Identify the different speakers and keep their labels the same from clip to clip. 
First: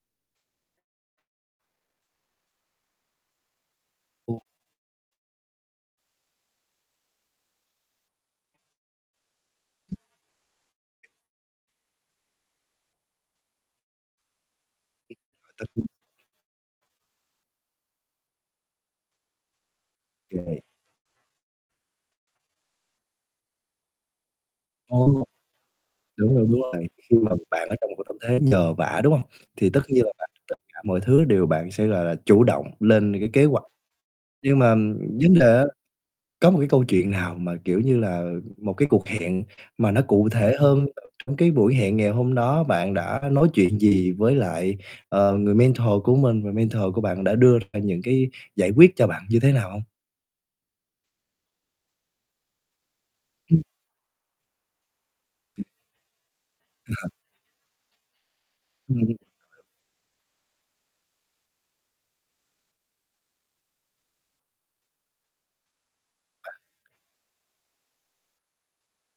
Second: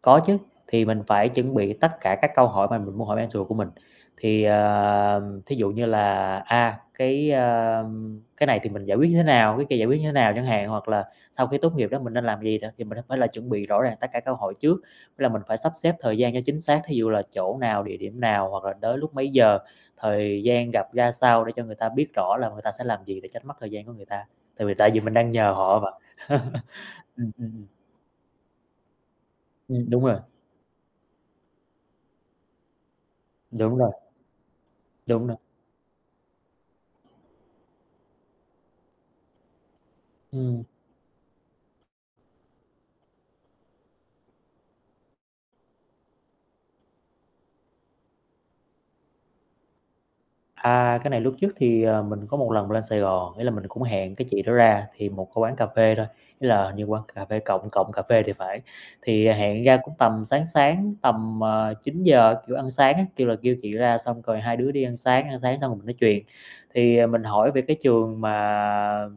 Speaker 1: Có chứ, thì mình phải chuẩn bị tất cả các câu hỏi mà mình muốn hỏi mentor của mình.
Speaker 2: Ừ.
Speaker 1: Thì, à, thí dụ như là, a, cái, a, cái này thì mình giải quyết như thế nào, cái kia giải quyết như thế nào chẳng hạn hoặc là sau khi tốt nghiệp đó mình nên làm gì nè. Thì mình nên phải chuẩn bị rõ ràng tất cả các câu hỏi trước, là mình phải sắp xếp thời
Speaker 2: [unintelligible]
Speaker 1: gian cho chính xác, thí dụ là chỗ nào, địa điểm nào hoặc là tới lúc mấy giờ, thời
Speaker 2: Kê.
Speaker 1: gian gặp ra sao để cho người ta biết rõ là người ta sẽ làm gì, để tránh mất thời gian của người ta. Tại vì tại
Speaker 2: Ừ.
Speaker 1: vì mình đang nhờ họ mà.
Speaker 2: Đúng rồi, đúng rồi, khi
Speaker 1: Ừm,
Speaker 2: mà
Speaker 1: ừm, ừm.
Speaker 2: bạn ở trong một tâm thế nhờ vả, đúng hông? Thì tất
Speaker 1: Ừm, đúng
Speaker 2: nhiên là
Speaker 1: rồi.
Speaker 2: làm tất cả mọi thứ đều bạn sẽ là là chủ động lên cái kế hoạch.
Speaker 1: Đúng rồi.
Speaker 2: Nhưng mà
Speaker 1: Đúng
Speaker 2: vấn
Speaker 1: rồi.
Speaker 2: đề á có một cái câu chuyện nào mà, kiểu như là, một cái cuộc hẹn mà nó cụ thể
Speaker 1: Ừm.
Speaker 2: hơn, trong trong cái buổi hẹn ngày hôm đó bạn đã nói chuyện gì với lại, ờ, người mentor của mình và mentor của bạn đã đưa ra những cái giải quyết cho bạn như thế nào hông?
Speaker 1: À, cái này lúc trước thì, à, mình có một lần lên Sài Gòn, ý là
Speaker 2: Ừm.
Speaker 1: mình cũng hẹn cái chị đó ra thì một cái quán
Speaker 2: Ừm.
Speaker 1: cà phê thôi, ý là, hình như quán
Speaker 2: À.
Speaker 1: cà phê Cộng Cộng Cà Phê thì phải.
Speaker 2: Ừm.
Speaker 1: Thì hẹn ra cũng tầm sáng sáng tầm, ờ, 9:00, kiểu, ăn sáng á, kêu là kêu chị đó ra xong rồi hai đứa đi ăn sáng, ăn sáng xong rồi mình nói chuyền,
Speaker 2: À.
Speaker 1: thì mình hỏi về cái trường mà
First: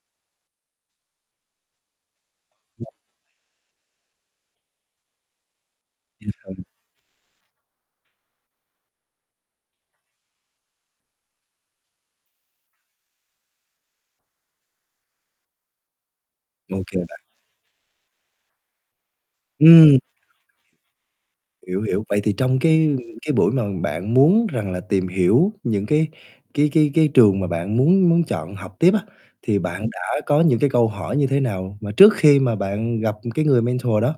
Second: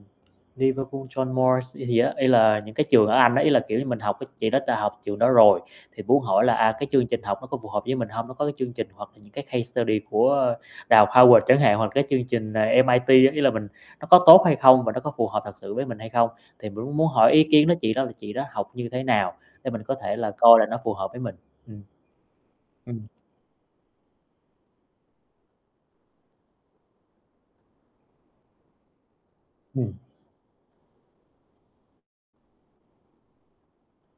Speaker 1: Liverpool John Moores gì gì á, ý là những cái trường ở Anh á, ý là, kiểu như, mình học chị đó đã học trường đó rồi, thì muốn hỏi là,
Speaker 2: [unintelligible]
Speaker 1: à, cái chương trình học nó có phù hợp với mình hông? Nó có cái chương trình hoặc là những cái case study của Đại học Howard chẳng hạn hoặc là cái chương trình MIT, giống như là mình nó có tốt hay không và nó có phù hợp thật sự với mình hay không? Thì
Speaker 2: Ô
Speaker 1: mình muốn
Speaker 2: kê,
Speaker 1: muốn
Speaker 2: bạn.
Speaker 1: hỏi ý kiến đó chị đó chị đó học như thế nào, để mình có
Speaker 2: Ừm.
Speaker 1: thể coi là nó phù hợp với mình. Ừm.
Speaker 2: Hiểu, hiểu. Vậy thì trong cái
Speaker 1: Ừm.
Speaker 2: cái buổi mà bạn muốn rằng là tìm hiểu những cái cái cái cái trường mà bạn muốn muốn chọn học tiếp á, thì bạn
Speaker 1: Ừm.
Speaker 2: đã có những cái câu hỏi như thế nào, mà trước khi mà bạn gặp cái người mentor đó.